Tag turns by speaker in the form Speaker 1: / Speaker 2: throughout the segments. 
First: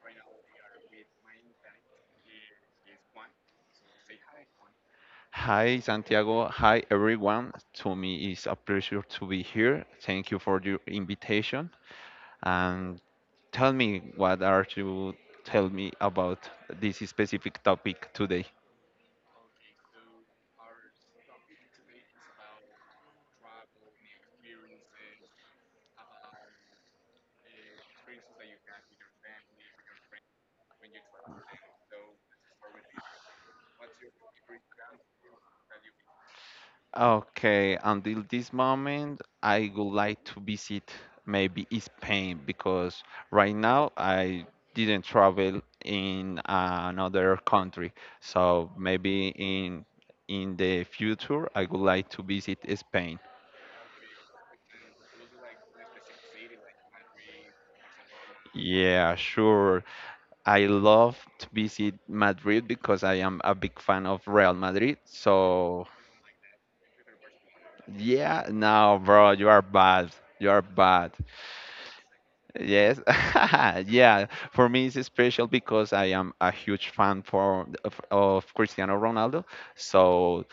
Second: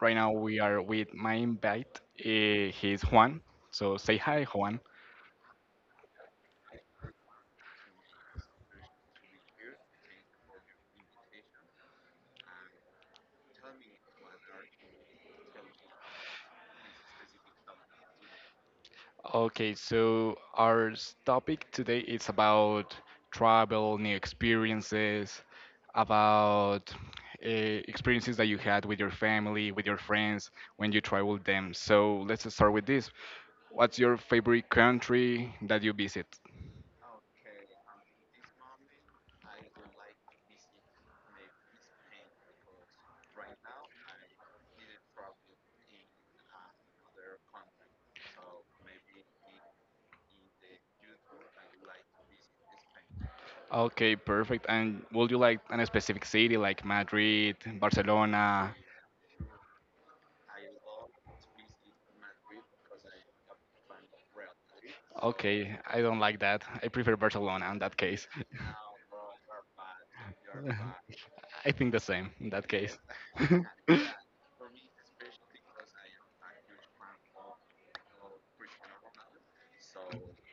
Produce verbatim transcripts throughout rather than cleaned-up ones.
Speaker 1: right now we are with my invite. eh, He's Juan. So say hi, Juan.
Speaker 2: Hi, Santiago. Hi, everyone. To me, it's a pleasure to be here. Thank you for your invitation. And tell me, what are you tell me about this specific topic today?
Speaker 1: Okay, so our s- topic today is about travel, new experiences, about uh, experiences that you had with your family, with your friends when you traveled them. So let's start with this. What's your favorite country that you visit?
Speaker 2: Okay, until this moment, I would like to visit maybe Spain because right now I didn't travel in another country. So maybe in in the future, I would like to visit Spain.
Speaker 1: Okay, perfect. And would you like an specific city like Madrid, Barcelona?
Speaker 2: Yeah, sure. I love to visit Madrid because I am a big fan of Real Madrid.
Speaker 1: Okay,
Speaker 2: So,
Speaker 1: I don't like that. I prefer Barcelona in that case.
Speaker 2: yeah, no, bro, you are bad. You are bad.
Speaker 1: I think the same in that case.
Speaker 2: Yes, yeah. For me, it's special because I am a huge fan for of, of Cristiano Ronaldo. So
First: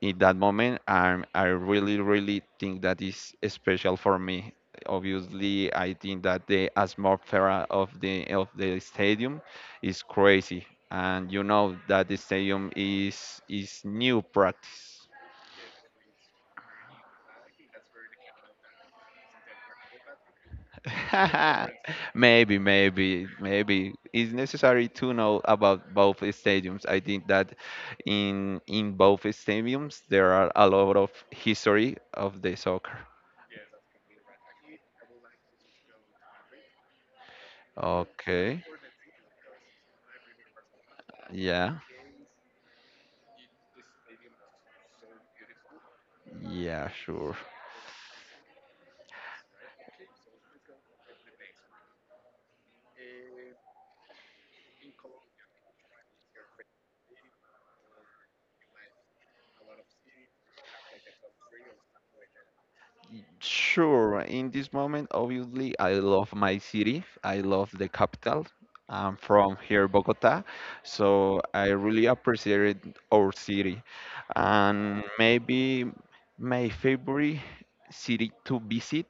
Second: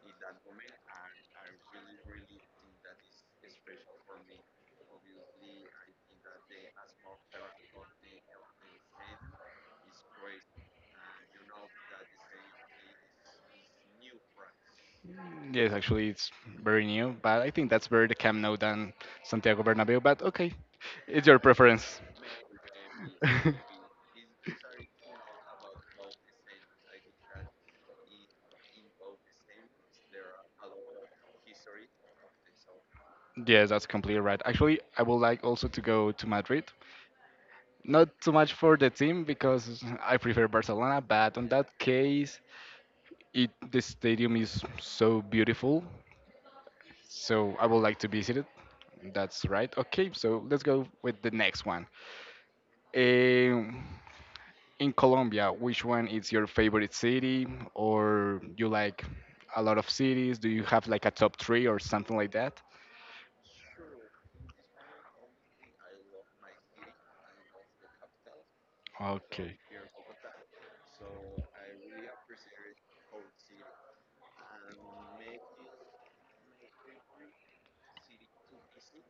Speaker 2: in that moment, I'm I really really think that is special for me. Obviously, I think that the atmosphere of the of the stadium is crazy, and you know that the stadium is is new practice.
Speaker 1: Yes, actually, it's very new, but I think that's better the Camp Nou than Santiago Bernabeu. But okay, it's your preference.
Speaker 2: maybe, maybe, maybe it's necessary to know about both stadiums. I think that in in both stadiums there are a lot of history of the soccer.
Speaker 1: Yes, that's completely right. Actually, I would like also to go to Madrid. Not too much
Speaker 2: Okay.
Speaker 1: for the team because I prefer Barcelona, but on that
Speaker 2: Yeah.
Speaker 1: case, it the stadium is so beautiful.
Speaker 2: Yeah. Sure.
Speaker 1: So I would like to visit it. That's right. Okay, so let's go with the next one. Um, in Colombia, which one is your favorite city, or you like a lot of cities? Do you have like a top three or something like that?
Speaker 2: Sure, in this moment, obviously, I love my city. I love the capital. I'm from
Speaker 1: Okay.
Speaker 2: here, Bogota, so I really appreciate our city. And maybe my favorite city to visit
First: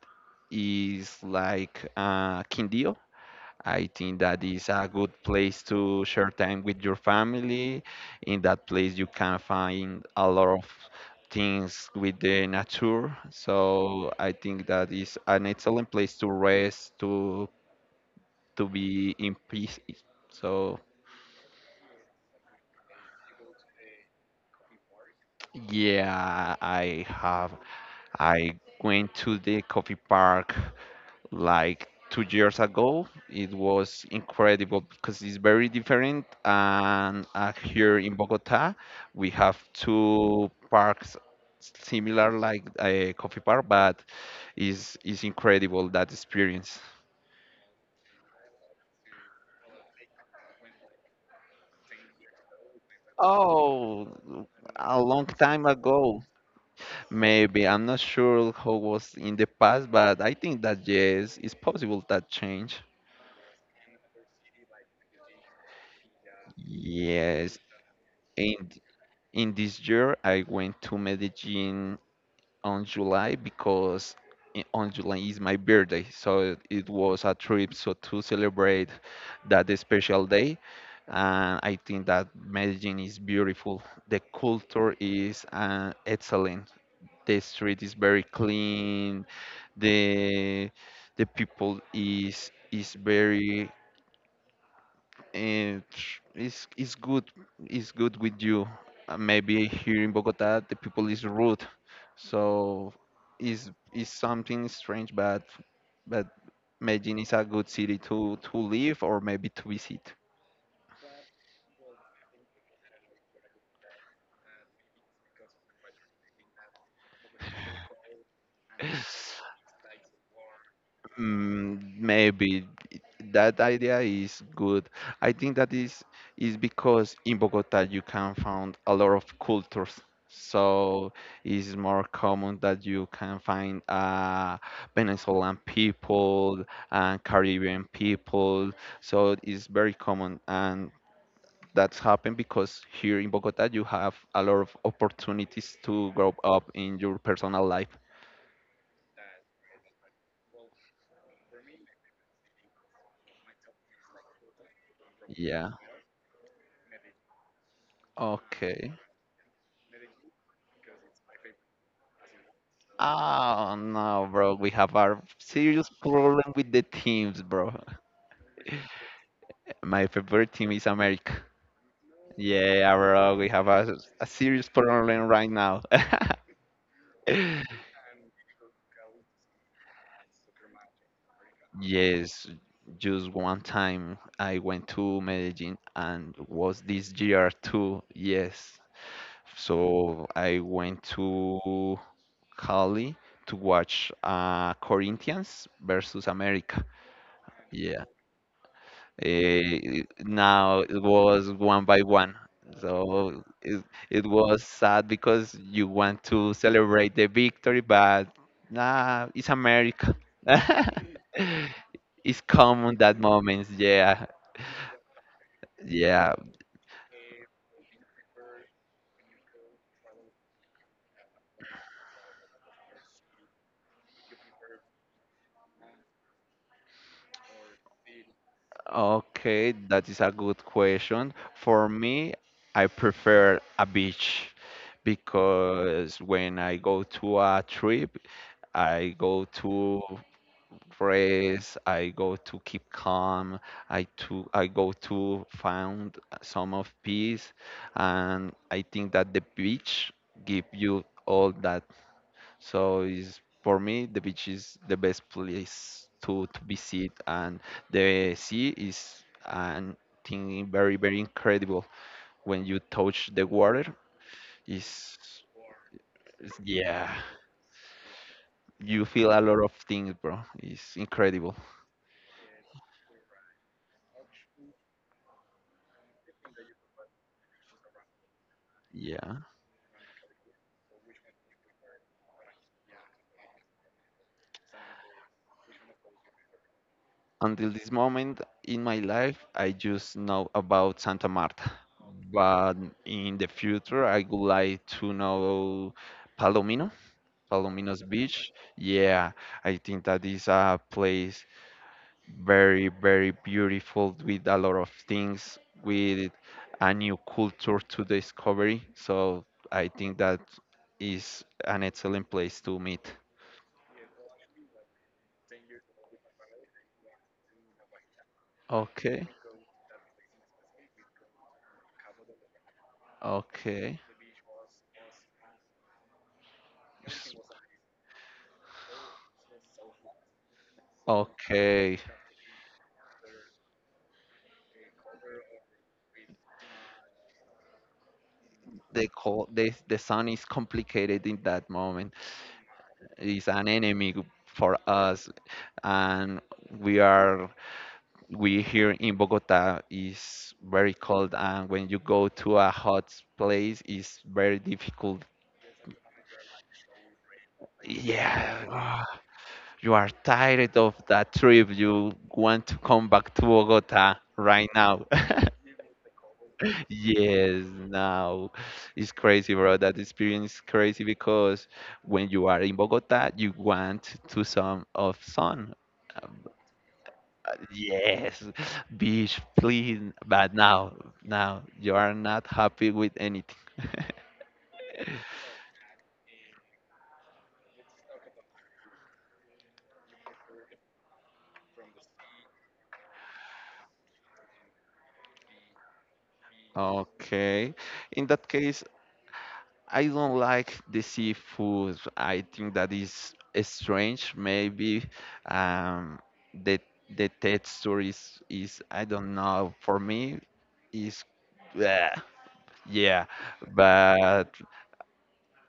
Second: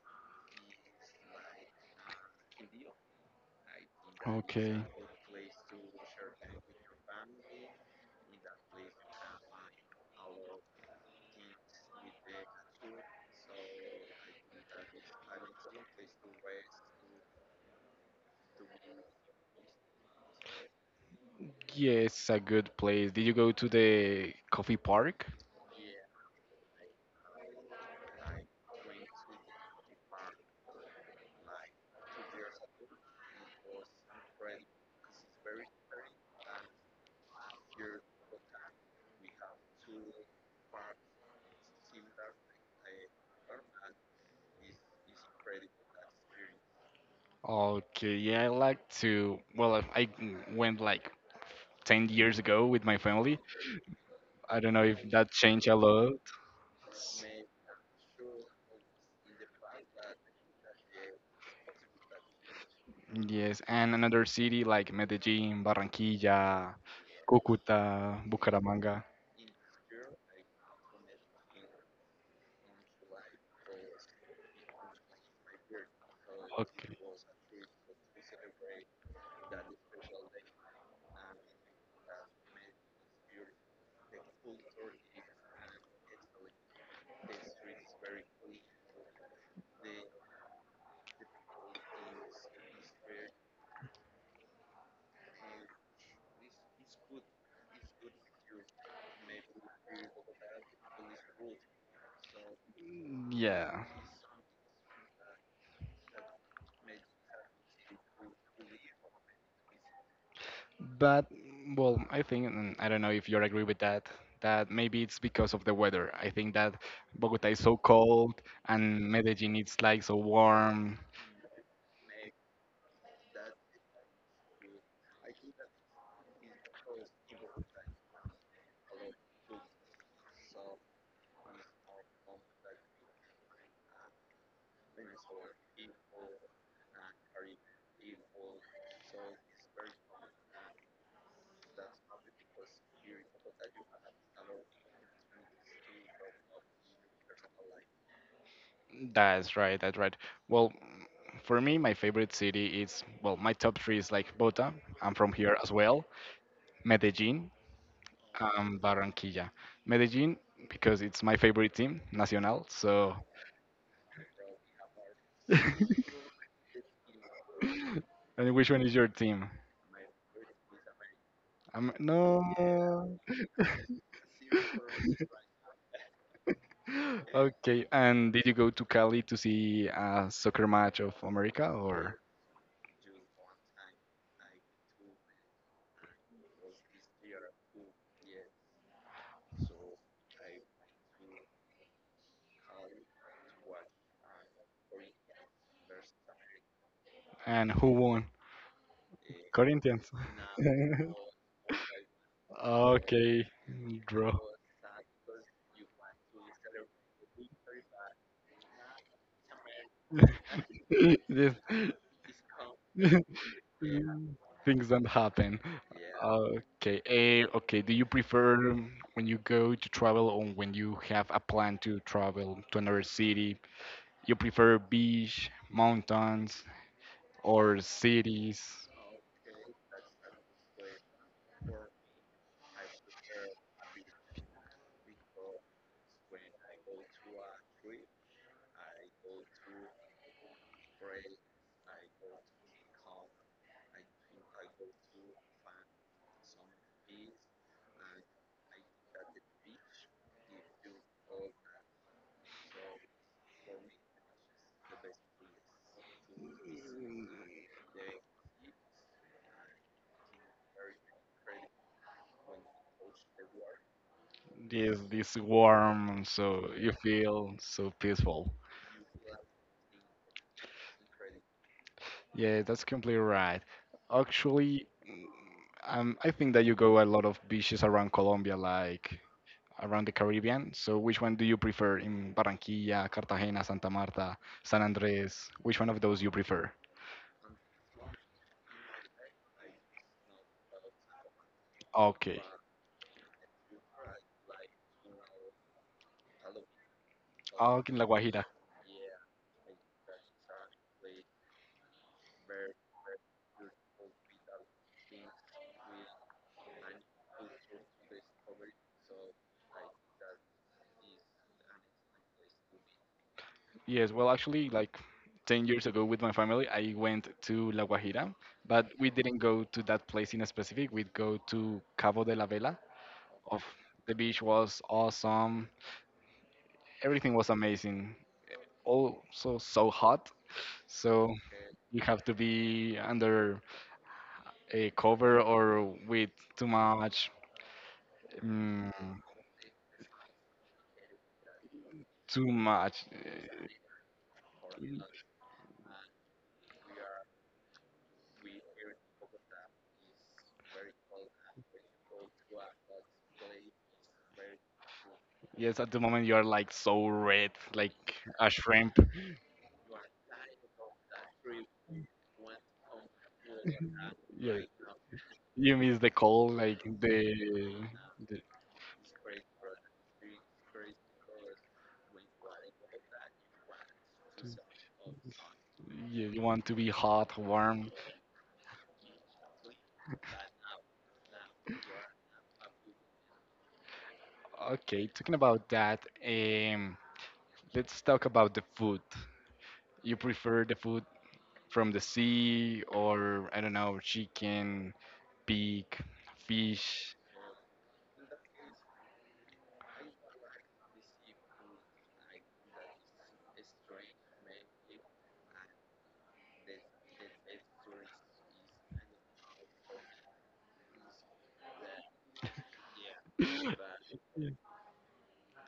Speaker 2: is like uh, Quindío. I think that is
Speaker 1: Okay.
Speaker 2: a good place to share time with your family. In that place, you can find a lot of things with the nature. So I think that is an excellent place to rest, to to be in peace. So
Speaker 1: Yeah, it's a good place. Did you go to the coffee park?
Speaker 2: yeah, I have I went to the coffee park like two years ago. It was incredible because it's very different. And uh, here in Bogota, we have two parks similar like a coffee park, but is is incredible that experience.
Speaker 1: Okay, yeah, I like to. Well, I I went like ten years ago with my family.
Speaker 2: Oh,
Speaker 1: I don't know
Speaker 2: a
Speaker 1: if
Speaker 2: long
Speaker 1: that
Speaker 2: time
Speaker 1: changed a lot.
Speaker 2: ago, maybe. I'm not sure how was in the past, but I think that yes, it's possible that change.
Speaker 1: Yes, and another city like Medellin, Barranquilla,
Speaker 2: Yes,
Speaker 1: Cúcuta,
Speaker 2: and
Speaker 1: Bucaramanga.
Speaker 2: in this year I went to Medellin on July because i- on July is my birthday, so it
Speaker 1: Okay.
Speaker 2: was a trip so to celebrate that special day. And I think that Medellin is beautiful. The culture is uh, excellent. The street is very clean. The the people is is very and it's it's good it's good with you. Uh, Maybe here in Bogota the people is rude, so is
Speaker 1: Yeah.
Speaker 2: is something strange, but but Medellin is a good city to to live or maybe to visit.
Speaker 1: But well, I think and I don't know if you agree with that. That maybe it's because of the weather. I think that Bogota is so cold and Medellin it's like so warm.
Speaker 2: Mm, maybe that idea is good. I think that is is because in Bogota you can find a lot of cultures. So it's more common that you can find uh, Venezuelan people and Caribbean people. So it's very common, and that's happened because here in Bogota you have a lot of opportunities to grow up in your personal life.
Speaker 1: That's right. That's right. Well, for me, my favorite city is well, my top three is like Bogota. I'm from here
Speaker 2: Yeah.
Speaker 1: as well. Medellin and
Speaker 2: Okay.
Speaker 1: Barranquilla. Medellin because it's my favorite team, Nacional. So,
Speaker 2: Oh no, bro, we have our
Speaker 1: and
Speaker 2: serious problem with the teams, bro.
Speaker 1: which one is your team?
Speaker 2: My favorite team is America.
Speaker 1: I no.
Speaker 2: Yeah, bro, we have a, a serious problem right now.
Speaker 1: Okay, and did you go to Cali to see a soccer match of America or
Speaker 2: Yes, just one time I went to Medellin and was this year too. Yes. So I went to Cali to watch uh, Corinthians versus America.
Speaker 1: and who
Speaker 2: Yeah.
Speaker 1: won?
Speaker 2: Eh,
Speaker 1: Corinthians.
Speaker 2: now it was one by one. So
Speaker 1: Okay,
Speaker 2: it, it
Speaker 1: draw.
Speaker 2: was sad because you want to celebrate the victory, but nah, it's America.
Speaker 1: This-
Speaker 2: It's common that moments, yeah,
Speaker 1: Things don't happen.
Speaker 2: yeah.
Speaker 1: Okay, eh, okay. Do you prefer um, when you go to travel or when you have a plan to travel to another city? You prefer beach, mountains, or cities?
Speaker 2: Okay, that is a good question. For me, I prefer a beach because when I go to a trip, I go to phrase. I go to keep calm. I to I go to find some of peace, and I think that the beach give you all that. So is for me the beach is the best place to to visit, and the sea is an thing very very incredible when you touch the water.
Speaker 1: This
Speaker 2: Is
Speaker 1: this warm, so you
Speaker 2: yeah,
Speaker 1: feel so peaceful.
Speaker 2: you feel a lot of things, bro. It's incredible.
Speaker 1: Yeah, that's completely right. Actually, mm, um, I think that you go a lot of beaches around Colombia, like
Speaker 2: Yeah.
Speaker 1: around the Caribbean. So, which one do you prefer in Barranquilla, Cartagena, Santa Marta, San Andres? Which one of those you prefer?
Speaker 2: Until this moment in my life, I just know about Santa Marta.
Speaker 1: Okay.
Speaker 2: But in the future, I would like to know Palomino,
Speaker 1: Oh, in
Speaker 2: Palomino's
Speaker 1: La Guajira.
Speaker 2: beach. Yeah, I think that is a place very, very beautiful with a lot of things, with a new culture to discovery. So I think that is an excellent place to meet.
Speaker 1: Yes, well, actually, like ten years ago with my family, I went to La Guajira, but we
Speaker 2: Okay,
Speaker 1: didn't go to that place in specific. We'd go to Cabo de la Vela, of
Speaker 2: okay.
Speaker 1: the beach was awesome. Everything
Speaker 2: S-
Speaker 1: was amazing. Also so hot. So
Speaker 2: Okay,
Speaker 1: you have to be under a cover or with too much
Speaker 2: the
Speaker 1: mm,
Speaker 2: call the, the sun is complicated in that moment,
Speaker 1: too much
Speaker 2: it's
Speaker 1: uh,
Speaker 2: an enemy for
Speaker 1: y-
Speaker 2: us, and we are we here in Bogota is very cold, and when you go to a hot place it's very difficult.
Speaker 1: yes at the moment you are like so red like a
Speaker 2: Yeah.
Speaker 1: shrimp.
Speaker 2: Ah, you are tired of that trip, you want to come back to Bogota
Speaker 1: Yeah,
Speaker 2: right now.
Speaker 1: you miss the cold like
Speaker 2: Yes,
Speaker 1: the, the
Speaker 2: now it's crazy, bro. That experience is crazy because when you are in Bogota, you want to some of sun.
Speaker 1: you,
Speaker 2: Um,
Speaker 1: you want to be hot warm.
Speaker 2: Yes, beach, please. But now, now you are not happy with anything.
Speaker 1: Okay talking about that, um let's talk about the food. You prefer the food from the sea or I don't know, chicken, pig, fish.
Speaker 2: Okay. In that case, I don't like the seafood. I think that is strange. Maybe um, the the texture is is I don't know. For me, is yeah, yeah, but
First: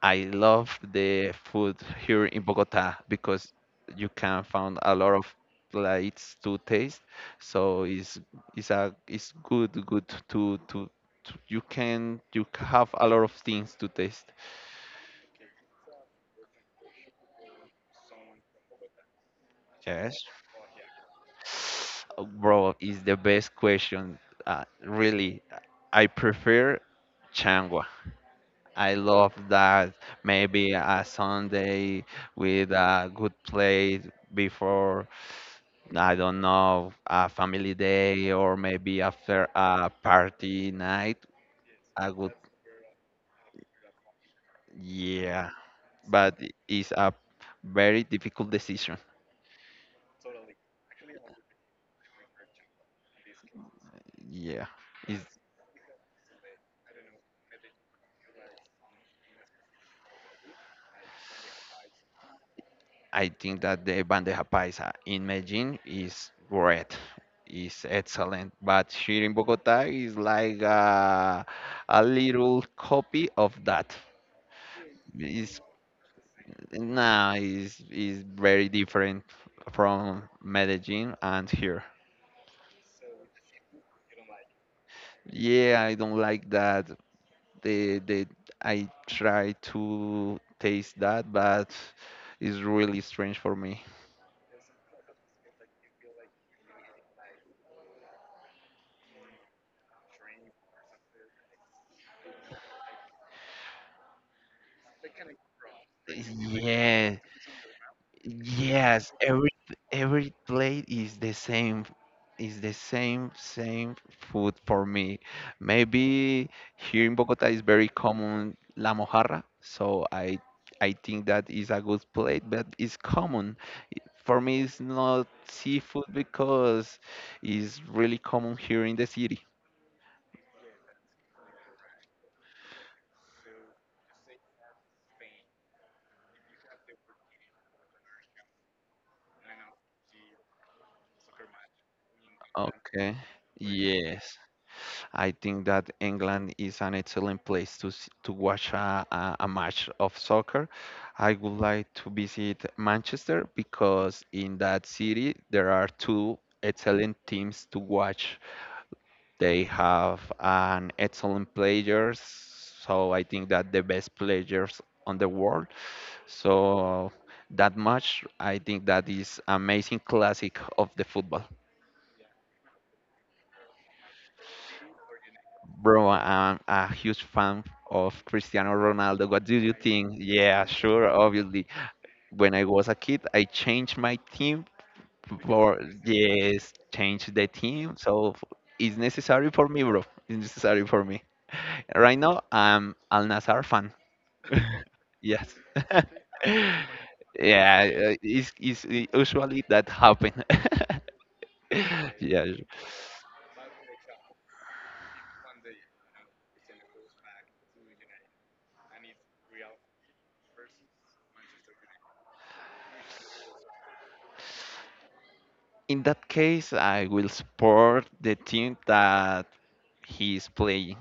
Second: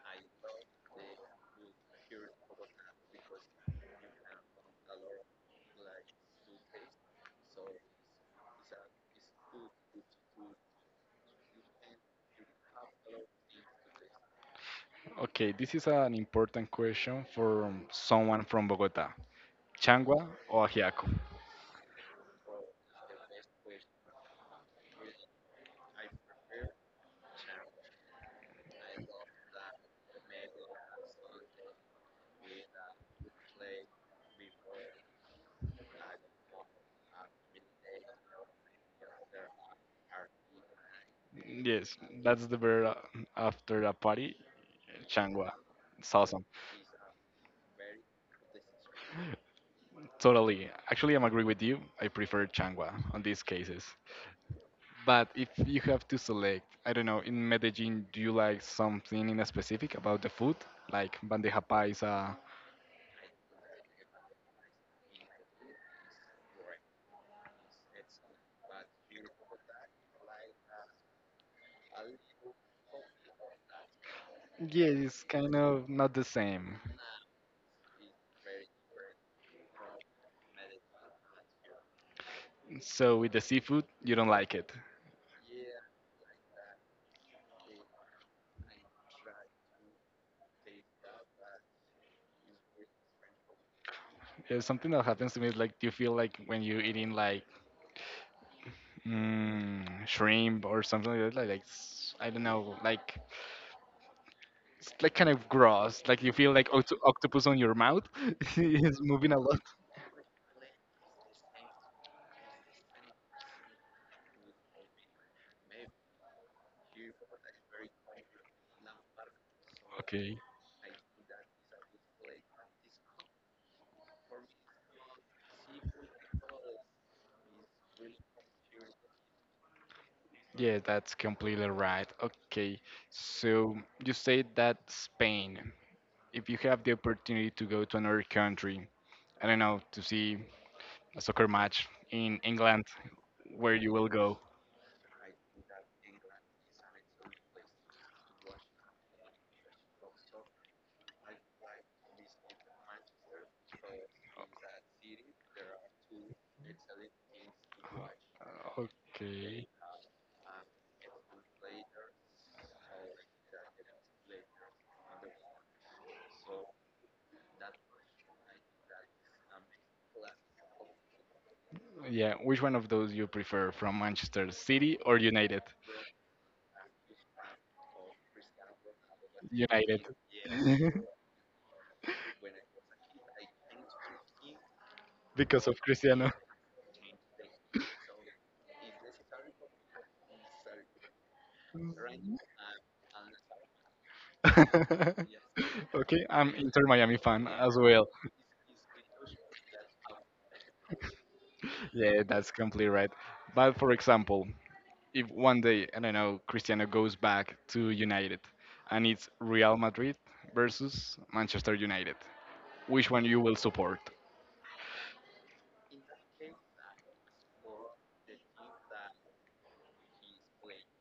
Speaker 2: I love the food here in Bogota because you can find a lot of plates to taste. So it's it's a it's good good to to, to you can you have a lot of things to taste.
Speaker 1: Okay, this is an important question for someone from Bogota.
Speaker 2: Yes.
Speaker 1: Changua or ajiaco?
Speaker 2: Oh, bro, is the best question. Uh, really, I prefer changua. I love that maybe a Sunday with a good play before, I don't know, a family day or maybe after a party night.
Speaker 1: Yes,
Speaker 2: A good,
Speaker 1: that's the beer uh, after a party.
Speaker 2: yeah,
Speaker 1: Changua. It's
Speaker 2: but
Speaker 1: awesome.
Speaker 2: it's a very difficult decision.
Speaker 1: Totally. Actually, I'm agree with you. I prefer changua on these cases.
Speaker 2: Yeah,
Speaker 1: But
Speaker 2: it's,
Speaker 1: if you have to select, I don't know, in Medellin, do you like something in a specific about the food, like bandeja paisa.
Speaker 2: I think that the bandeja paisa in Medellin is great. Is excellent, but here in Bogota is like a, a little copy of that.
Speaker 1: Yeah, it's kind
Speaker 2: It's
Speaker 1: of not the same.
Speaker 2: nah, it's, it's very different from Medellin and here.
Speaker 1: So with the seafood, you don't like it.
Speaker 2: Yeah, I don't like that. They they I try to taste that, but it's really strange for me.
Speaker 1: It's something that happens to me is like you feel like when you're eating like mm, shrimp or something like that, like, like s- I don't know, like it's like kind of gross. Like you feel like oct
Speaker 2: Yeah,
Speaker 1: octopus on your mouth is
Speaker 2: yes,
Speaker 1: moving a
Speaker 2: every
Speaker 1: lot.
Speaker 2: every plate is the same, is the same same food for me. Maybe here in Bogota is very common la mojarra, so
Speaker 1: Okay.
Speaker 2: I I think that is a good plate, but it's common. For me, it's not seafood because it's really common here in the city.
Speaker 1: Yeah, that's completely right. Okay. So you said that Spain. If you have the opportunity to go to another country, I don't know, to see a soccer match in England,
Speaker 2: Okay.
Speaker 1: where you will
Speaker 2: Yes.
Speaker 1: go?
Speaker 2: I think that England is an excellent place to s- to watch a, a, a match of soccer. I would like to visit Manchester because in that city there are two excellent teams to
Speaker 1: Uh,
Speaker 2: watch. They
Speaker 1: Okay.
Speaker 2: have an excellent players, so I think that the best players on the world. So that match, I think that is amazing classic of the football.
Speaker 1: Yeah, which one of those you prefer from Manchester City or United?
Speaker 2: Bro, I'm a huge fan of Cristiano Ronaldo. What do you
Speaker 1: United.
Speaker 2: think? Yeah, sure, obviously. When I was a kid, I changed my team
Speaker 1: Because of
Speaker 2: for,
Speaker 1: Cristiano.
Speaker 2: yes, change the team. So f- it's necessary for me, bro. It's necessary for me. Right now, I'm Al Nassr fan. Yes.
Speaker 1: Okay, I'm Inter Miami fan as
Speaker 2: Yeah,
Speaker 1: well.
Speaker 2: uh, it's, it's usually that happen.
Speaker 1: Yeah,
Speaker 2: Yeah.
Speaker 1: that's completely right. But for example, if one day, I don't know, Cristiano goes back to United and it's Real Madrid versus Manchester United, which one you will support.
Speaker 2: In that case, I will support the team that he's playing.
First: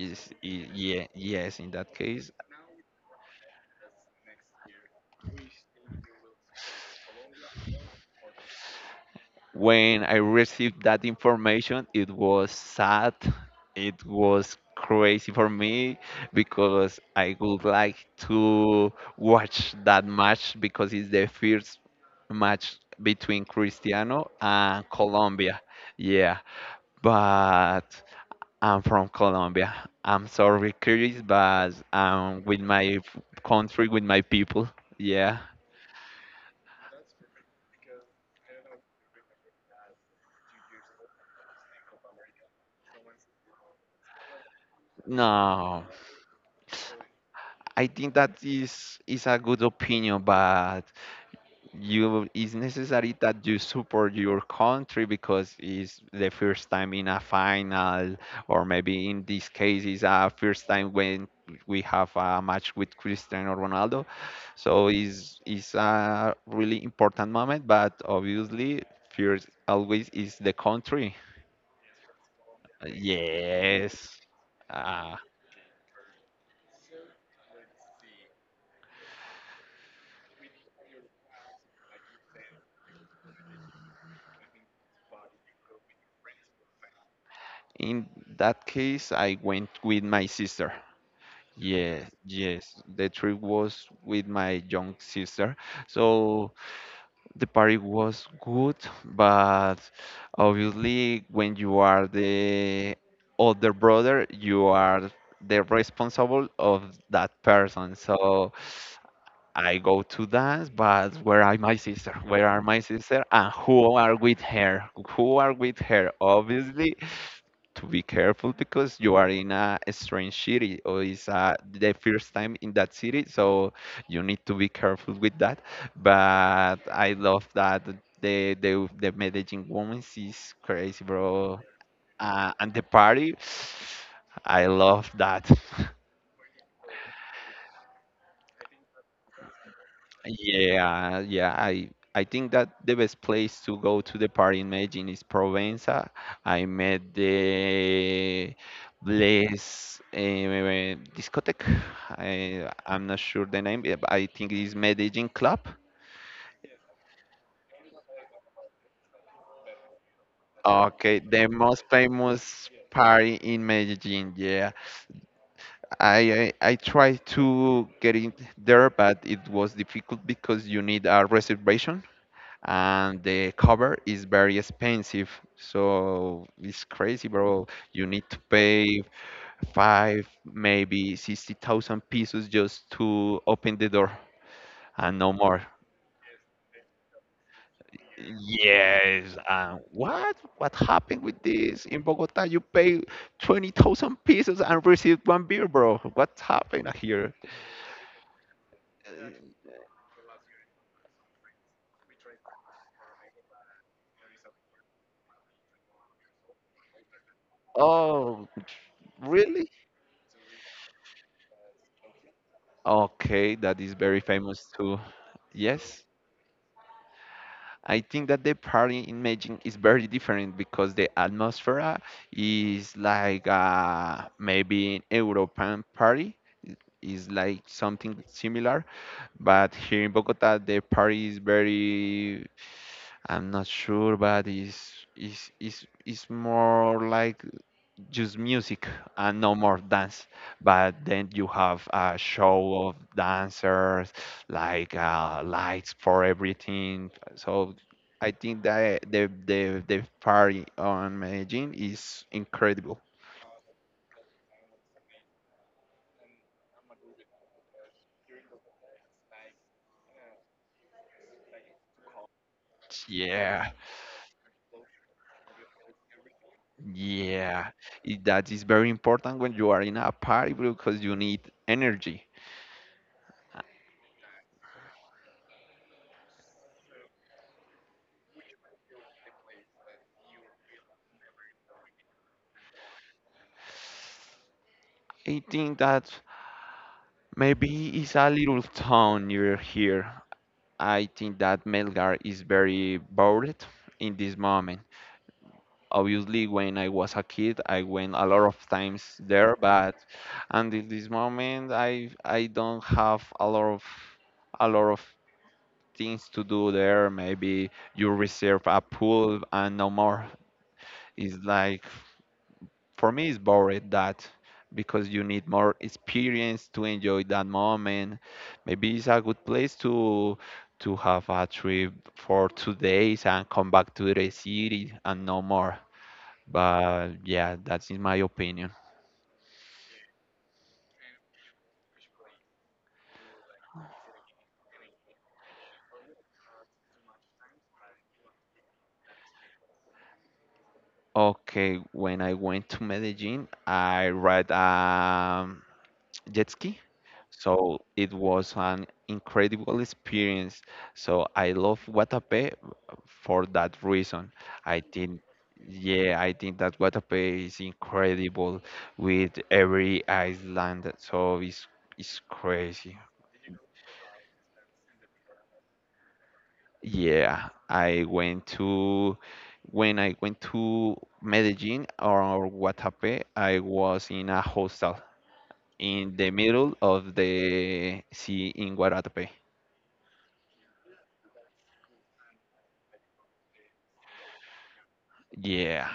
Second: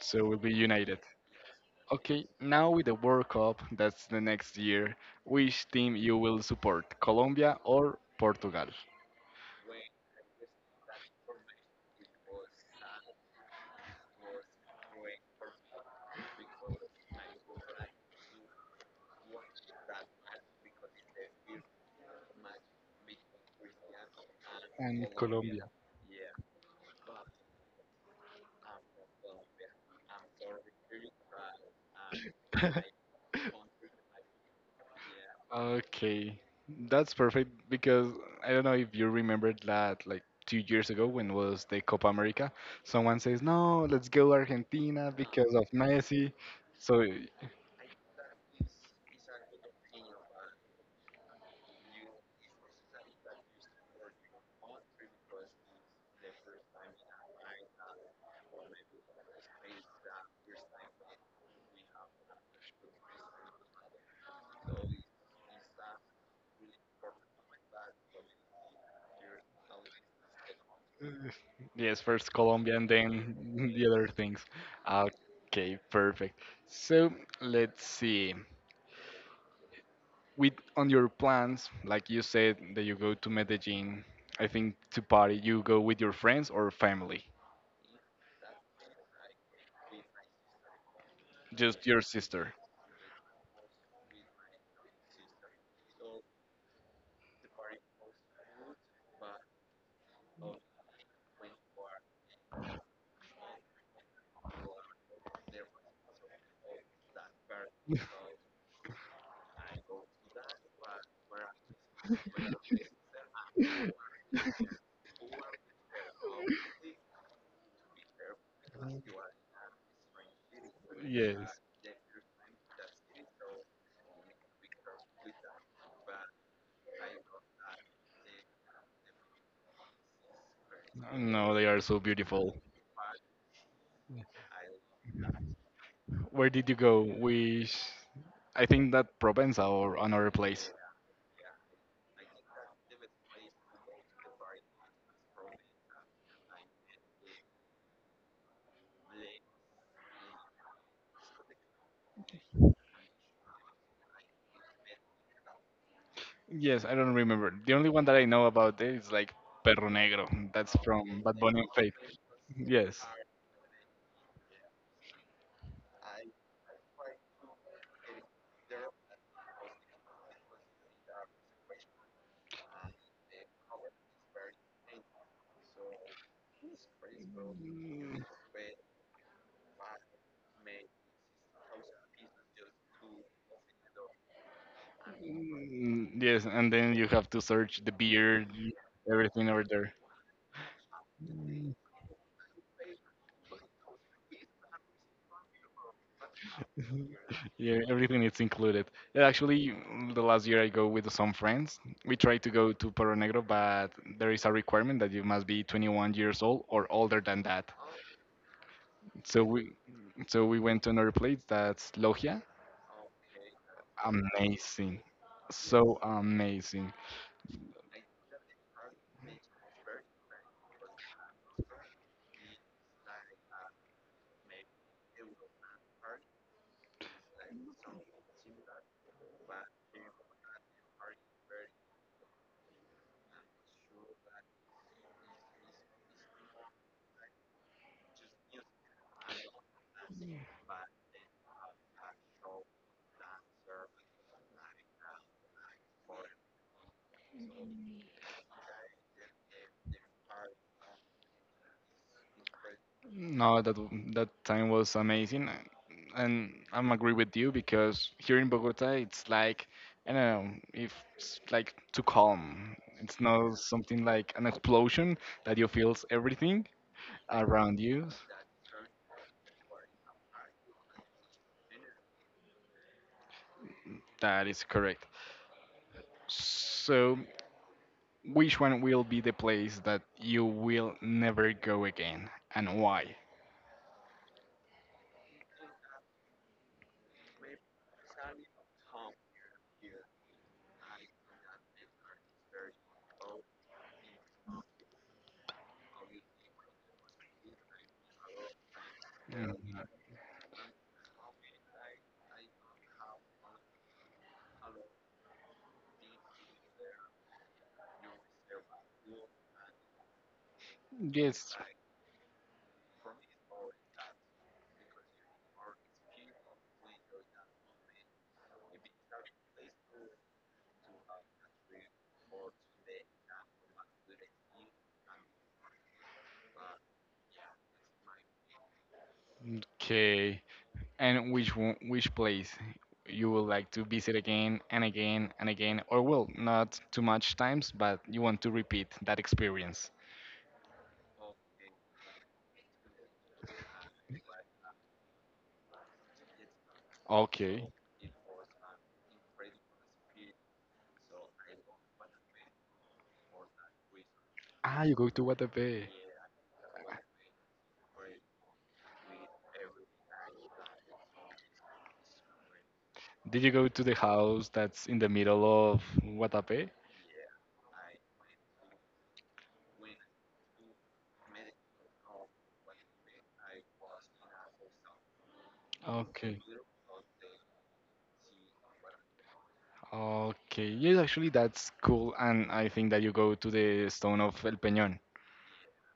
Speaker 1: So we'll be
Speaker 2: y-
Speaker 1: united.
Speaker 2: yeah, yes, in that
Speaker 1: Okay,
Speaker 2: case.
Speaker 1: now with the World Cup, that's the next year. Which team you will support, Colombia or Portugal?
Speaker 2: When I received that information, it was sad. It was crazy for me because I would like to watch that match because it's the first match between Cristiano and Colombia. Yeah, but I'm from Colombia. I'm sorry, Chris, but I'm with my f- country, with my people. Yeah.
Speaker 1: Okay, that's perfect because I don't know if you remembered that like two years ago when was the Copa America, someone says, "No, let's go Argentina because of
Speaker 2: No,
Speaker 1: Messi." So
Speaker 2: I think that is is a good opinion, but you it's necessary that you support your country because it's the first time in a final, or maybe in this case it's a first time when we have a match with Cristiano Ronaldo. So it's it's a really important moment, but obviously first always is the country.
Speaker 1: yes, first Colombia and then the other
Speaker 2: Yes.
Speaker 1: things.
Speaker 2: Uh,
Speaker 1: Okay, perfect. So let's see. With on your plans, like you said that you go to Medellin, I think to party, you go with your friends or family?
Speaker 2: in that case, I went with my sister.
Speaker 1: Just your
Speaker 2: Yes,
Speaker 1: sister.
Speaker 2: yes. The trip was with my young sister. So the party was good, but obviously when you are the older brother, you are the responsible of that person. So I go to dance, but where are my sister? Where are my sister? And who are with her? Who are with her? Obviously, to be careful because you are in a strange city or it's uh,
Speaker 1: Yes.
Speaker 2: the first time in that city, so you need to be careful with that. But I love that the the, the Medellin woman is crazy,
Speaker 1: No,
Speaker 2: bro.
Speaker 1: they are so
Speaker 2: Uh,
Speaker 1: beautiful.
Speaker 2: and the party, I love that.
Speaker 1: Where did you go? Which I think that Provenza or another place.
Speaker 2: Yeah, yeah. I I think that the best place to go to the party in Medellin is Provenza. I met the Blaze eh, discotheque. I I'm not sure the name. Eh, but I think it is Medellin Club.
Speaker 1: Yes, I don't remember. The only one that I know about it is like Perro Negro. That's
Speaker 2: Okay,
Speaker 1: from Bad
Speaker 2: the
Speaker 1: Bunny and
Speaker 2: most
Speaker 1: Faith.
Speaker 2: famous
Speaker 1: Yes.
Speaker 2: party in Medellin. Yeah, I I, I tried to get in there, but it was difficult because you need a reservation. And the cover is very expensive, so it's crazy, bro. You need to pay five, maybe sixty thousand pesos just to open the door and no
Speaker 1: Mm,
Speaker 2: more.
Speaker 1: mm, Yes, and then you have to search the beer,
Speaker 2: Yes,
Speaker 1: everything over
Speaker 2: and
Speaker 1: there.
Speaker 2: what what happened with
Speaker 1: Mm.
Speaker 2: this? In Bogota you pay twenty thousand pesos and receive one beer, bro. What happened here?
Speaker 1: Yeah, everything is included. Yeah,
Speaker 2: Uh,
Speaker 1: Actually, mm, the last year I go with some friends. We try to go to Perro Negro, but there is a requirement that you must be twenty-one years old or older than that.
Speaker 2: oh,
Speaker 1: So we,
Speaker 2: really?
Speaker 1: so we went to another place that's Logia.
Speaker 2: Okay, that is very famous
Speaker 1: Amazing.
Speaker 2: too.
Speaker 1: So
Speaker 2: Yes,
Speaker 1: amazing.
Speaker 2: I think that the party in Medellin is very different because the atmosphere is like uh, maybe an European party, is like something similar, but here in Bogota the party is very, I'm not sure, but is is is is more like just music and no more dance. But then you have a show of dancers, like uh, lights for everything. So I think that the the the party on Medellin is incredible.
Speaker 1: No, that that time was amazing. uh, And I'm agree with you because here in Bogota it's like I don't know, if it's like too calm. It's not
Speaker 2: Yeah,
Speaker 1: something like an explosion that you feels everything
Speaker 2: yeah.
Speaker 1: around you.
Speaker 2: I- That is very important when you are in a party because you need energy.
Speaker 1: That is correct. So, which one will be the place that you will never go again and why?
Speaker 2: I think that maybe it's a little town near here. I think that Melgar is very bored in this moment. Obviously, when I was a kid, I went a lot of times there,
Speaker 1: Mm,
Speaker 2: but until this moment, I I don't have a lot of a lot of things to do there. Maybe you reserve a pool and no more. It's
Speaker 1: yes.
Speaker 2: like, for me it's boring that, because you need more experience to enjoy that moment. Maybe it's a good place to to have a trip for two days and come back to the city and no more, but yeah, that's in my opinion.
Speaker 1: Okay. And which one, which place you would like to visit again and again and again, or well, not too much times, but you want to repeat that experience?
Speaker 2: Okay, when I went to Medellin I read um jet ski.
Speaker 1: Okay.
Speaker 2: So it was an incredible experience. So I love Guatapé for that reason. I
Speaker 1: Ah, you go
Speaker 2: think,
Speaker 1: to Guatapé.
Speaker 2: yeah, I think that Guatapé is incredible with every island. So it's it's crazy.
Speaker 1: Did you go to the house that's in the middle of Guatapé?
Speaker 2: Yeah, I went to, when I went to Medellin or Guatapé, I was in a hostel in the
Speaker 1: Okay.
Speaker 2: middle of the sea in Guatapé.
Speaker 1: Okay. Yes, actually, that's cool, and I think that you go to the stone of El Peñón.
Speaker 2: Yeah,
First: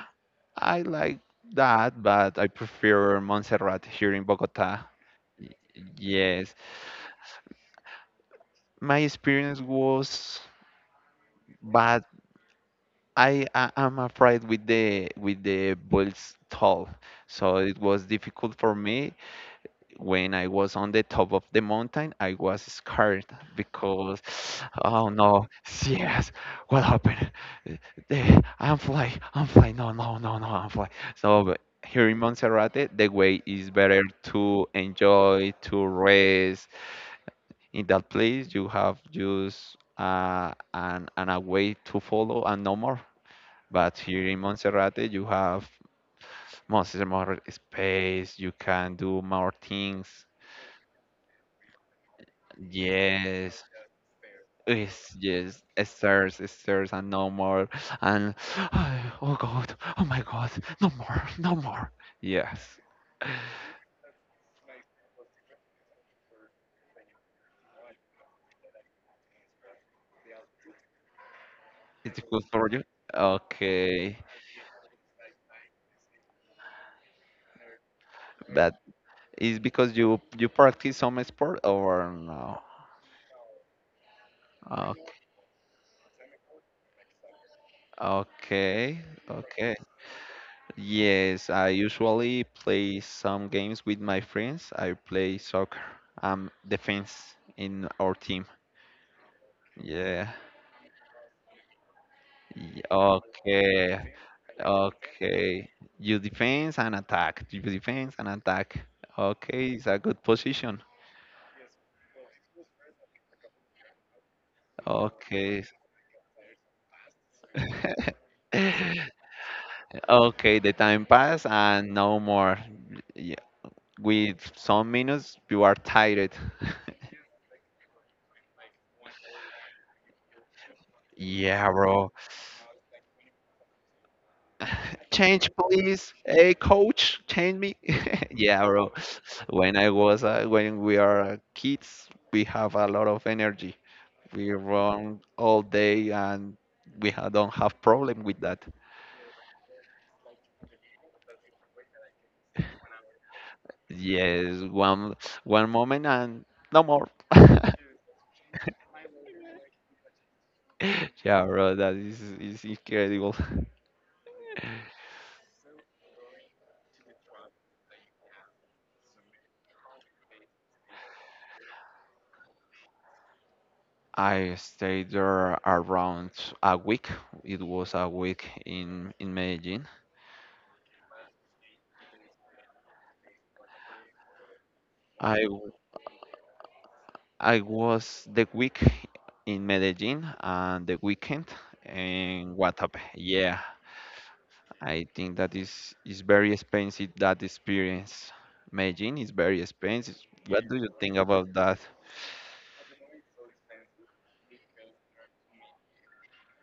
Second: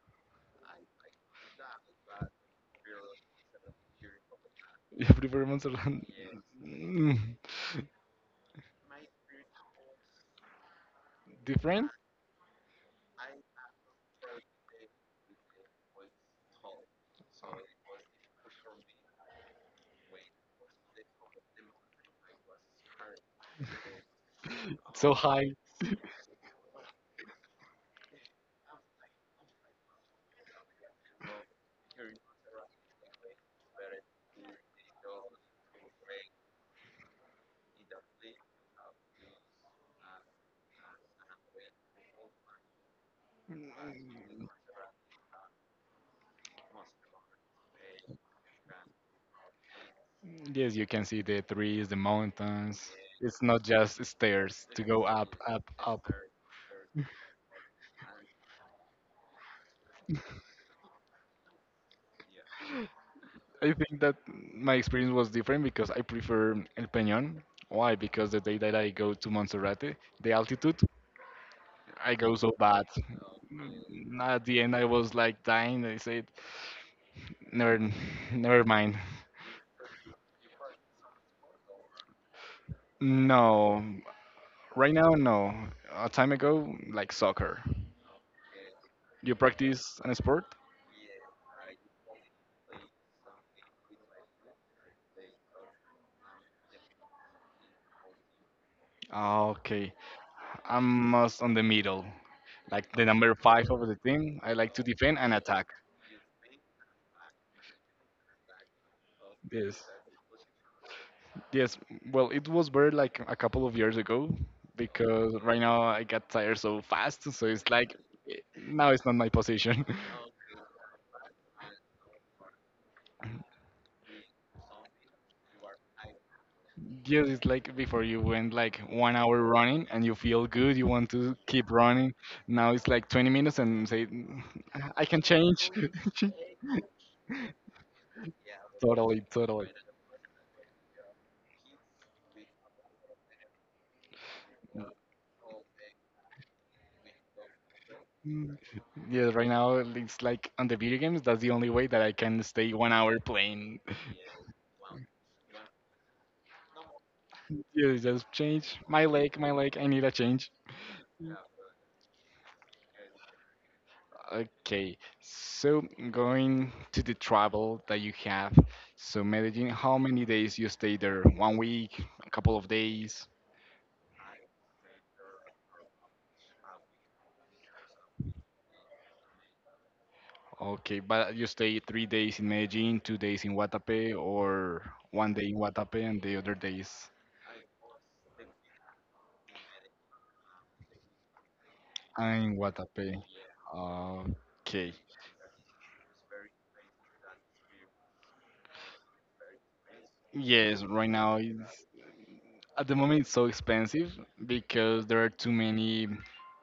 Speaker 2: I like that, but I prefer Montserrat here in Bogota.
Speaker 1: You prefer
Speaker 2: Y-
Speaker 1: Montserrat?
Speaker 2: Yes,
Speaker 1: Mm,
Speaker 2: my experience was
Speaker 1: different?
Speaker 2: bad. I, I am afraid with the with the bulls tall, so it was difficult for me. When I was on the top of the mountain, I was scared because, oh
Speaker 1: So
Speaker 2: no,
Speaker 1: high.
Speaker 2: yes, what happened? Eh, eh, I'm fly, I'm fly, no, no, no, no, I'm fly. So but here in Monserrate, the way is better to enjoy, to rest. In that place, you have just uh, an, an a way to follow and no more. But here in Monserrate, you have much more space. You can do more things.
Speaker 1: Yes, you can see the trees, the mountains. It's not
Speaker 2: Yes.
Speaker 1: just stairs to go
Speaker 2: Yes,
Speaker 1: up,
Speaker 2: yes,
Speaker 1: up,
Speaker 2: it
Speaker 1: up.
Speaker 2: serves, and no more. And oh God, oh my God, no more, no more. Yes,
Speaker 1: I think that my experience was different because I prefer El Peñón. Why? Because the day that I go to Monserrate, the altitude, I
Speaker 2: it's
Speaker 1: go
Speaker 2: good
Speaker 1: so
Speaker 2: for you.
Speaker 1: bad.
Speaker 2: Okay,
Speaker 1: Mm, at the end, I was like dying. I said, never, never
Speaker 2: but
Speaker 1: mind.
Speaker 2: is because you you practice some sport or no?
Speaker 1: No, right
Speaker 2: Okay,
Speaker 1: now, no. A time ago, like soccer.
Speaker 2: okay.
Speaker 1: You
Speaker 2: Okay.
Speaker 1: practice an sport?
Speaker 2: Yes, I usually play some games with my friends. I play soccer. I'm the fence in our team.
Speaker 1: Ah, okay,
Speaker 2: Yeah.
Speaker 1: I'm most on the middle.
Speaker 2: Y-
Speaker 1: Like the number five of the
Speaker 2: Okay,
Speaker 1: team. I like to defend and attack.
Speaker 2: okay. You defense and attack. You defense and attack. Okay,
Speaker 1: Yes,
Speaker 2: it's a good position.
Speaker 1: yes. Well, it was better like a couple of years ago because right
Speaker 2: Okay.
Speaker 1: now I got tired so fast. So it's like eh, now it's not my position.
Speaker 2: Okay, the time pass and no more. Yeah, with some minutes, you are tired.
Speaker 1: Yes, it's like before you went like one hour running and you feel good, you want to keep
Speaker 2: Yeah, bro.
Speaker 1: running. Now it's like twenty minutes and say, "Mm, I can
Speaker 2: Change,
Speaker 1: change."
Speaker 2: please. Hey, coach, change me. Yeah, bro.
Speaker 1: Totally, totally.
Speaker 2: When I was uh, when we are kids, we have a lot of energy. We run all day and we ha- don't have problem with
Speaker 1: Yeah.
Speaker 2: that.
Speaker 1: Yeah, right now it's like on the video games. That's the only way that I can stay one hour playing.
Speaker 2: Yes, one one moment and no more.
Speaker 1: Yeah, just change my leg, my leg. I need a change.
Speaker 2: Yeah, bro, that is, is incredible.
Speaker 1: Okay, so going to the travel that you have. So Medellin, how many days you stay there? One week, a couple of days.
Speaker 2: I stayed there around a week. It was a week in in Medellin.
Speaker 1: Okay, but you stay three days in Medellin, two days in Guatapé, or one
Speaker 2: I
Speaker 1: day in
Speaker 2: w-
Speaker 1: Guatapé and the other days
Speaker 2: I was the week in Medellin and the weekend in
Speaker 1: in
Speaker 2: Guatapé.
Speaker 1: Guatapé.
Speaker 2: Yeah,
Speaker 1: Okay.
Speaker 2: I think that is is very expensive that experience. Medellin is very expensive. What do
Speaker 1: Yes,
Speaker 2: you
Speaker 1: right
Speaker 2: think
Speaker 1: now
Speaker 2: about
Speaker 1: it's
Speaker 2: that?
Speaker 1: at the moment, it's so expensive because there are too many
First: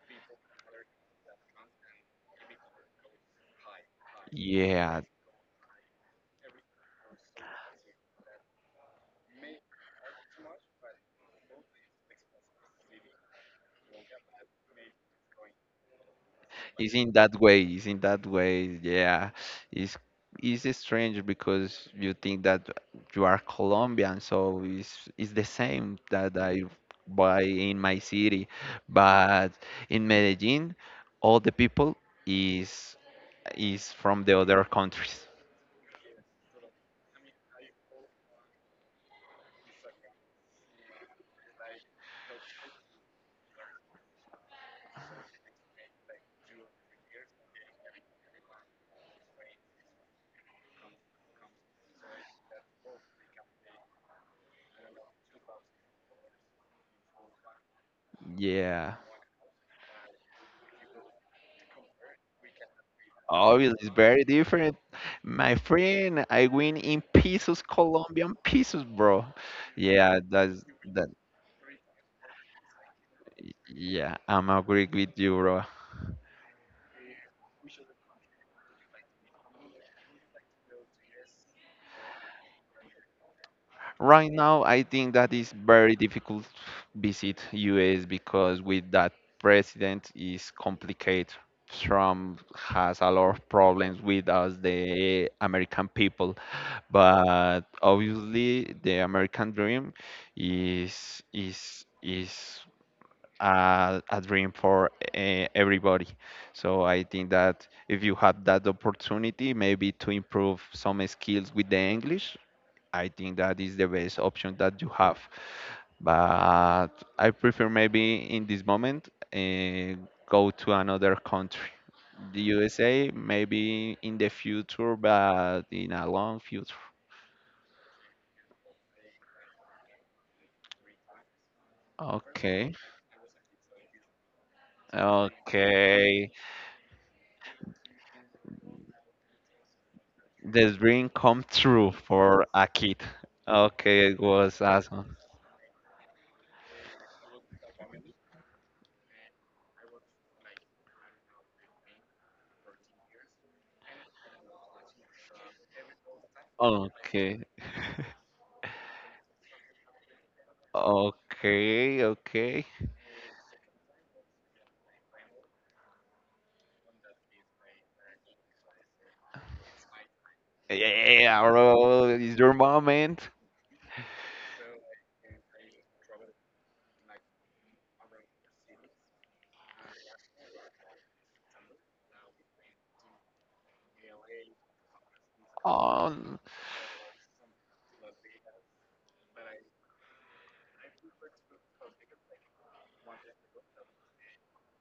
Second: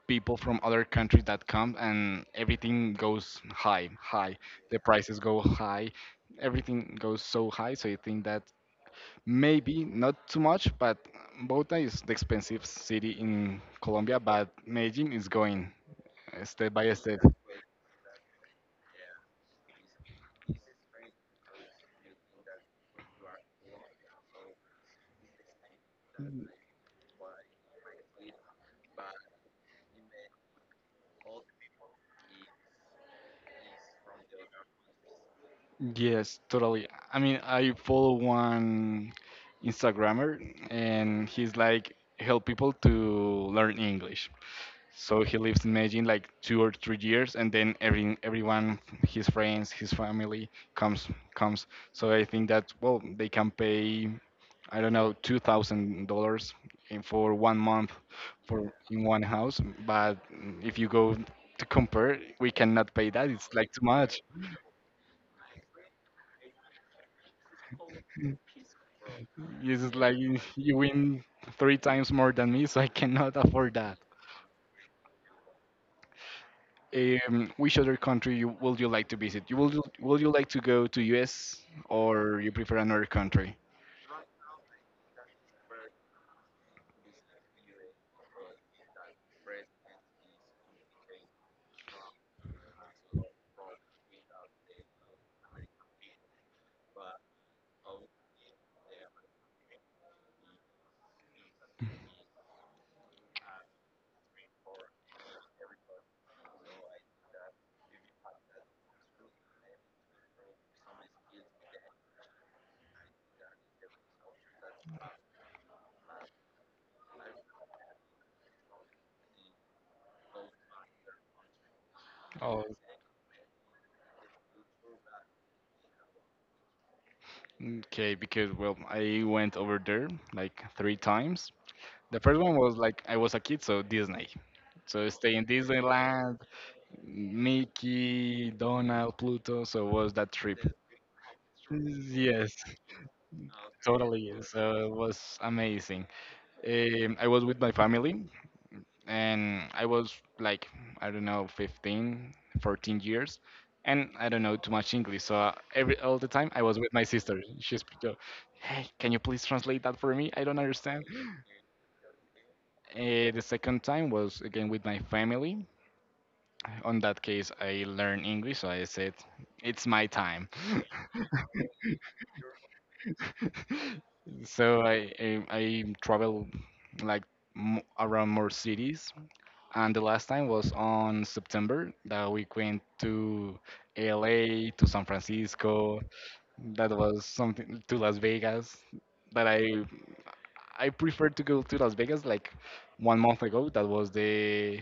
Speaker 1: people from other countries that come and everything goes high, high. The
Speaker 2: Yeah,
Speaker 1: prices go high. Everything goes so high. So I think that maybe not too much, but Bogota is the expensive city in Colombia, but Medellin is going uh, step by
Speaker 2: it's in
Speaker 1: step.
Speaker 2: that way. It's in that way. Yeah, it's it's strange because you think that you are Colombian, so it's it's the same that I buy in my city, but in Medellin, all the people is is from the other countries.
Speaker 1: Yes, totally. I mean, I follow one Instagrammer and he's like help people to learn English. So he lives in Medellin like two or three years, and then every everyone, his friends, his family comes comes. So I think that well, they can pay, I don't know, two thousand dollars in for one month for
Speaker 2: Yeah.
Speaker 1: in one house. But if you go to compare, we cannot pay that. It's like
Speaker 2: Obviously,
Speaker 1: too
Speaker 2: it's
Speaker 1: much.
Speaker 2: very different. My friend, I win in pesos, Colombian pesos, bro.
Speaker 1: It's like
Speaker 2: Yeah,
Speaker 1: you
Speaker 2: that's
Speaker 1: you
Speaker 2: that.
Speaker 1: win three times more than me, so I cannot afford that.
Speaker 2: Yeah, I'm agree with you, bro.
Speaker 1: Um, which other country you, would you like to visit? You will would you like to go to U S or you prefer another country?
Speaker 2: Right now, I think that is very difficult visit U S because with that president is complicated. Trump has a lot of problems with us, the American people. But obviously, the American dream is is is a, a dream for uh, everybody. So I think that if you have that opportunity, maybe to improve some skills with the English, I think that is the best option that you have. But I prefer maybe in this moment uh, go to another country. The
Speaker 1: Oh,
Speaker 2: U S A, maybe in the future, but in a long future.
Speaker 1: okay. Because well, I went over there like three times. The first one
Speaker 2: Okay.
Speaker 1: was like I was a kid, so Disney. So stay in
Speaker 2: Okay.
Speaker 1: Disneyland, Mickey, Donald, Pluto. So was that trip?
Speaker 2: The dream come true for
Speaker 1: Yes,
Speaker 2: a kid. Okay, it
Speaker 1: totally.
Speaker 2: was
Speaker 1: So it
Speaker 2: awesome.
Speaker 1: was amazing. Um, I was with my family, and I was like, I don't know, fifteen, fourteen years, and I don't know too much English. So uh, every all the time I was with my sister.
Speaker 2: Okay,
Speaker 1: She's go, hey, can you please translate that for me? I don't understand.
Speaker 2: okay, okay.
Speaker 1: Uh, the second time was again with my family. On that case, I learned English, so I said, it's my time.
Speaker 2: Yeah, yeah, yeah, bro, it's your moment.
Speaker 1: So I I, I travel like m- around more cities. And the last time was on September that we went to L A, to San Francisco.
Speaker 2: Oh,
Speaker 1: That was something to Las Vegas. That I I preferred to go to Las Vegas like one month ago. That was the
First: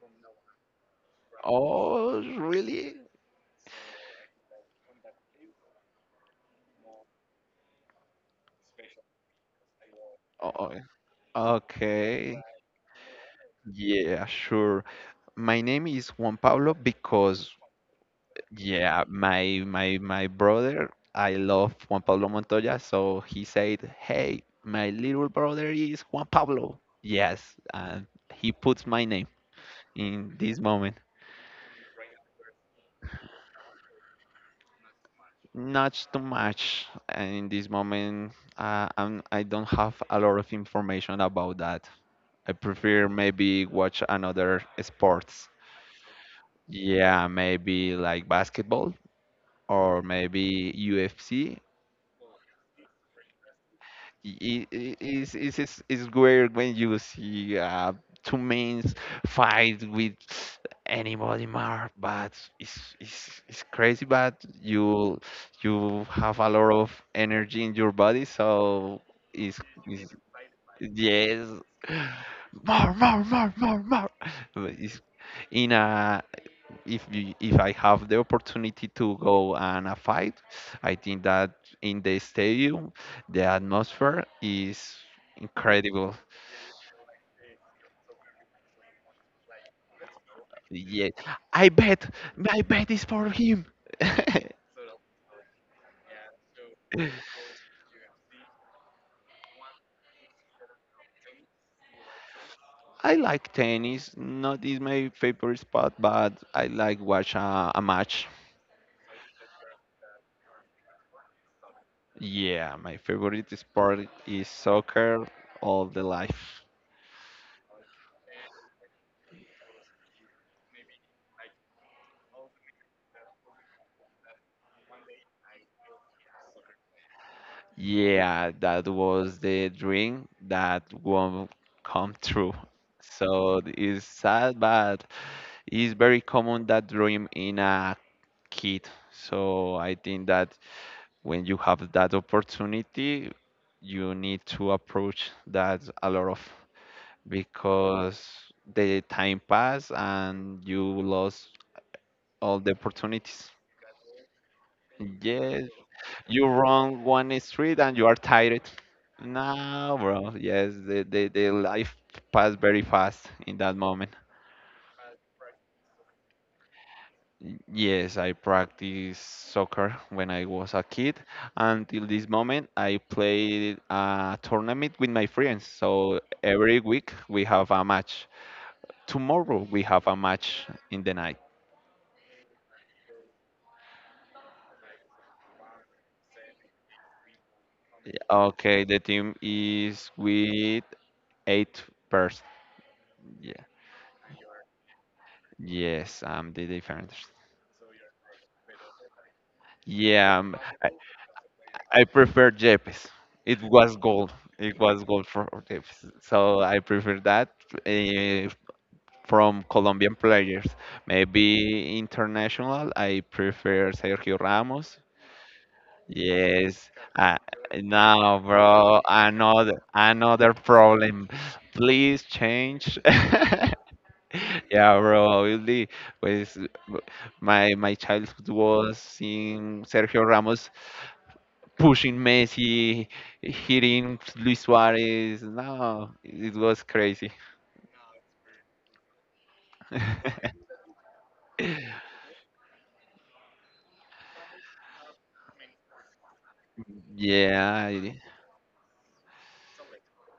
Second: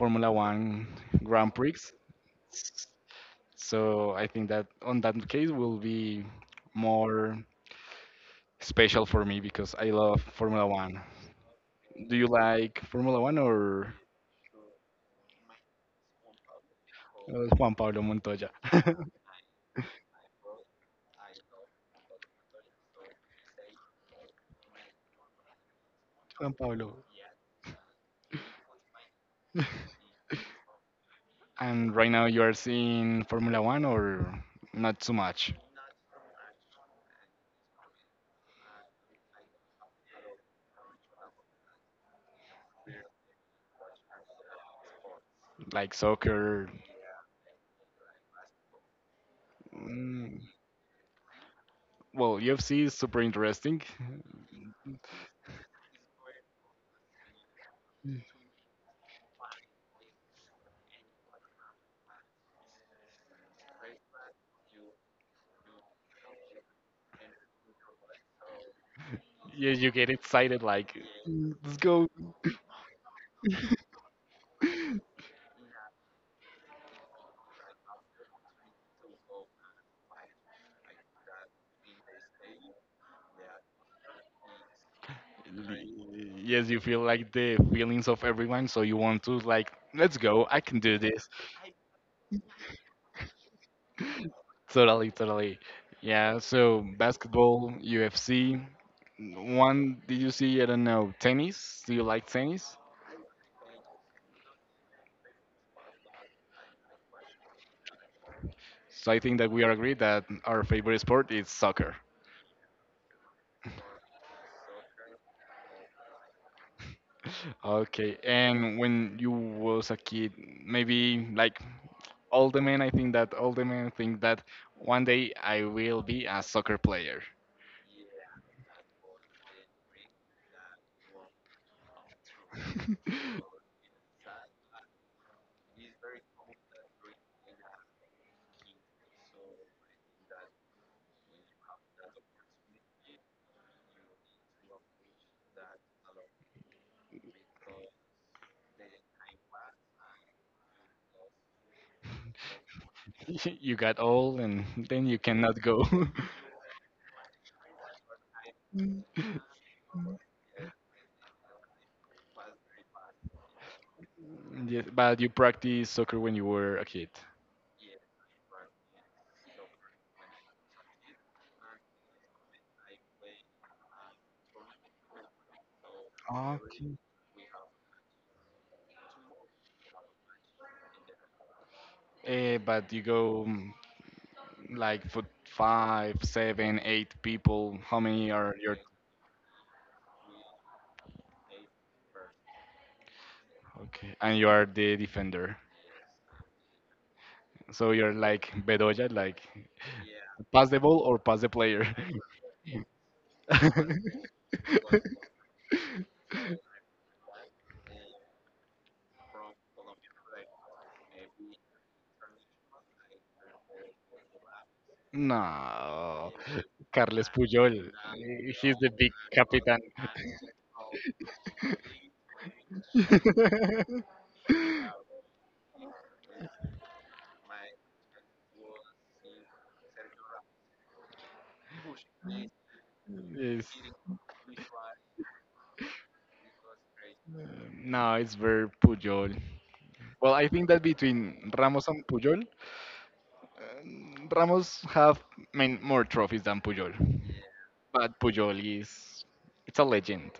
Speaker 1: Formula One Grand Prix.
Speaker 2: oh, really?
Speaker 1: So I think that on that case will be more special for me because I love Formula
Speaker 2: Oh,
Speaker 1: One. Do you
Speaker 2: okay.
Speaker 1: like Formula One or
Speaker 2: Yeah, sure. My name is Juan Pablo
Speaker 1: uh,
Speaker 2: because,
Speaker 1: Juan Pablo Montoya?
Speaker 2: yeah, my my my brother, I love Juan Pablo Montoya, so he said, "Hey, my little brother is Juan
Speaker 1: Juan
Speaker 2: Pablo."
Speaker 1: Pablo.
Speaker 2: Yes, and he puts my name in this moment.
Speaker 1: And right now you are seeing Formula One or not too much,
Speaker 2: Not too much in this moment. Uh, I'm, I don't have a lot of information about that. I prefer maybe watch another sports.
Speaker 1: like soccer.
Speaker 2: Yeah, maybe like basketball or
Speaker 1: Mm,
Speaker 2: maybe U F C.
Speaker 1: well, U F C is super interesting.
Speaker 2: I- i- is is is is where when you see uh two men fight with anybody more, but it's it's it's crazy but you you have a lot of energy in your body, so it's,
Speaker 1: Yeah, you get
Speaker 2: it's
Speaker 1: excited, like
Speaker 2: yes,
Speaker 1: let's go.
Speaker 2: more, more, more, more, more. But it's in a, if you, if I have the opportunity to go and a fight, I think that in the stadium the atmosphere is incredible.
Speaker 1: Yes, you feel like the feelings of everyone, so you want to like let's go. I can do
Speaker 2: Yeah,
Speaker 1: this.
Speaker 2: I bet, my bet is for him.
Speaker 1: Totally, totally. Yeah. So basketball, U F C. One, did you see? I don't know. Tennis. Do you like tennis?
Speaker 2: I like tennis. Not is my favorite sport, but I like watch a, a match.
Speaker 1: So I think that we are agreed that our favorite sport is soccer.
Speaker 2: Yeah, my favorite sport is soccer all the life.
Speaker 1: Okay, and when you was a kid, maybe like all the men, I think that all the men think that one day I will be a soccer player.
Speaker 2: Yeah, that was the dream that won't come true. So it's sad, but it's very common that dream in a kid. So I think that when you have that opportunity, you need to approach that a lot of because the time passed and you lost all the opportunities.
Speaker 1: You got old and then you cannot
Speaker 2: Yes,
Speaker 1: go.
Speaker 2: you run one street and you are tired.
Speaker 1: Mm.
Speaker 2: No, bro. Yes, the, the, the life passed very fast in that moment.
Speaker 1: Yes, but you practice soccer when you were a kid.
Speaker 2: Yes, I practiced soccer when I was a kid. Until this moment, I played a tournament with my friends. So every
Speaker 1: Okay.
Speaker 2: week we have a match. Tomorrow we have a match in the night.
Speaker 1: Eh, but you go mm, like for five, seven, eight people. How many
Speaker 2: Yeah,
Speaker 1: are your?
Speaker 2: okay, the team is with eight person. Yeah.
Speaker 1: Okay, and you are the defender.
Speaker 2: Yes, I'm the defender.
Speaker 1: So you're like Bedoya, like
Speaker 2: Yeah, um,
Speaker 1: pass the ball or pass the player.
Speaker 2: I prefer Yepes. It was gold. It was gold for Yepes. So I prefer that, uh, from Colombian players. Maybe international, I prefer Sergio Ramos.
Speaker 1: No,
Speaker 2: Yes.
Speaker 1: Carles
Speaker 2: Uh,
Speaker 1: Puyol,
Speaker 2: no,
Speaker 1: he's the
Speaker 2: bro.
Speaker 1: big captain.
Speaker 2: Another another problem. Please change. Yeah, bro. Obviously, pues my my childhood was seeing Sergio Ramos pushing Messi,
Speaker 1: Yes.
Speaker 2: hitting Luis Suarez. No, it was crazy.
Speaker 1: Um, No, it's very Puyol. Well, I think that between Ramos and Puyol, um, Ramos have I mean, more trophies than Puyol.
Speaker 2: yeah,
Speaker 1: But
Speaker 2: I-
Speaker 1: Puyol is it's a legend.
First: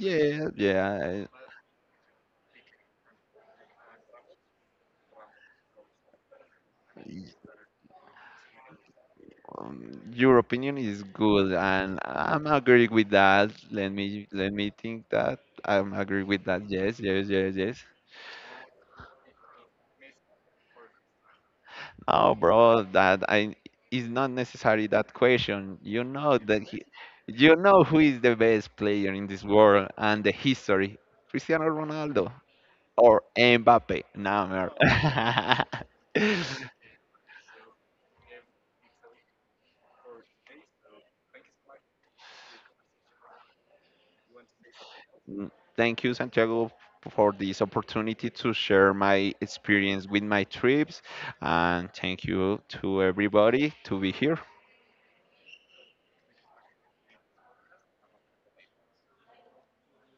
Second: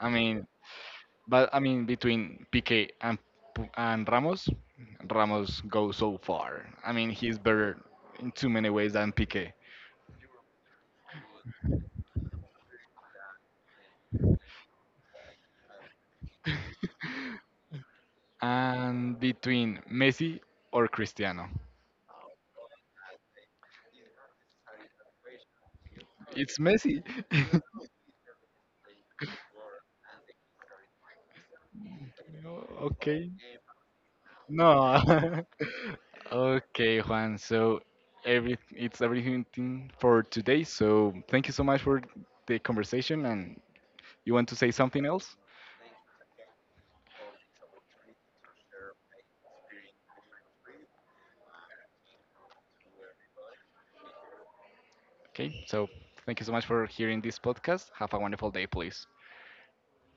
Speaker 1: I mean,
Speaker 2: yeah.
Speaker 1: but I mean, between Piqué and Pu- and Ramos, Ramos goes so far. I mean,
Speaker 2: y-
Speaker 1: he's better in too many ways than Piqué.
Speaker 2: um, Your opinion is good, and I'm agree with that. Let me let me think that I'm agree with that. Yes, yes, yes, yes.
Speaker 1: And between Messi or Cristiano,
Speaker 2: No, bro, that I is not necessary that question. You know
Speaker 1: it's
Speaker 2: that he,
Speaker 1: Messi.
Speaker 2: you know who is the best player in this world and the history. Cristiano Ronaldo. Or
Speaker 1: Okay,
Speaker 2: Mbappe. No, mer-
Speaker 1: no. Okay, Juan. So every it's everything for today. So thank you so much for the conversation. And you want to say something else?
Speaker 2: Thank you, Santiago, for this opportunity to share my experience with my trips, and thank you to everybody to be here.
Speaker 1: Okay. So thank you so much for hearing this podcast. Have a wonderful day, please.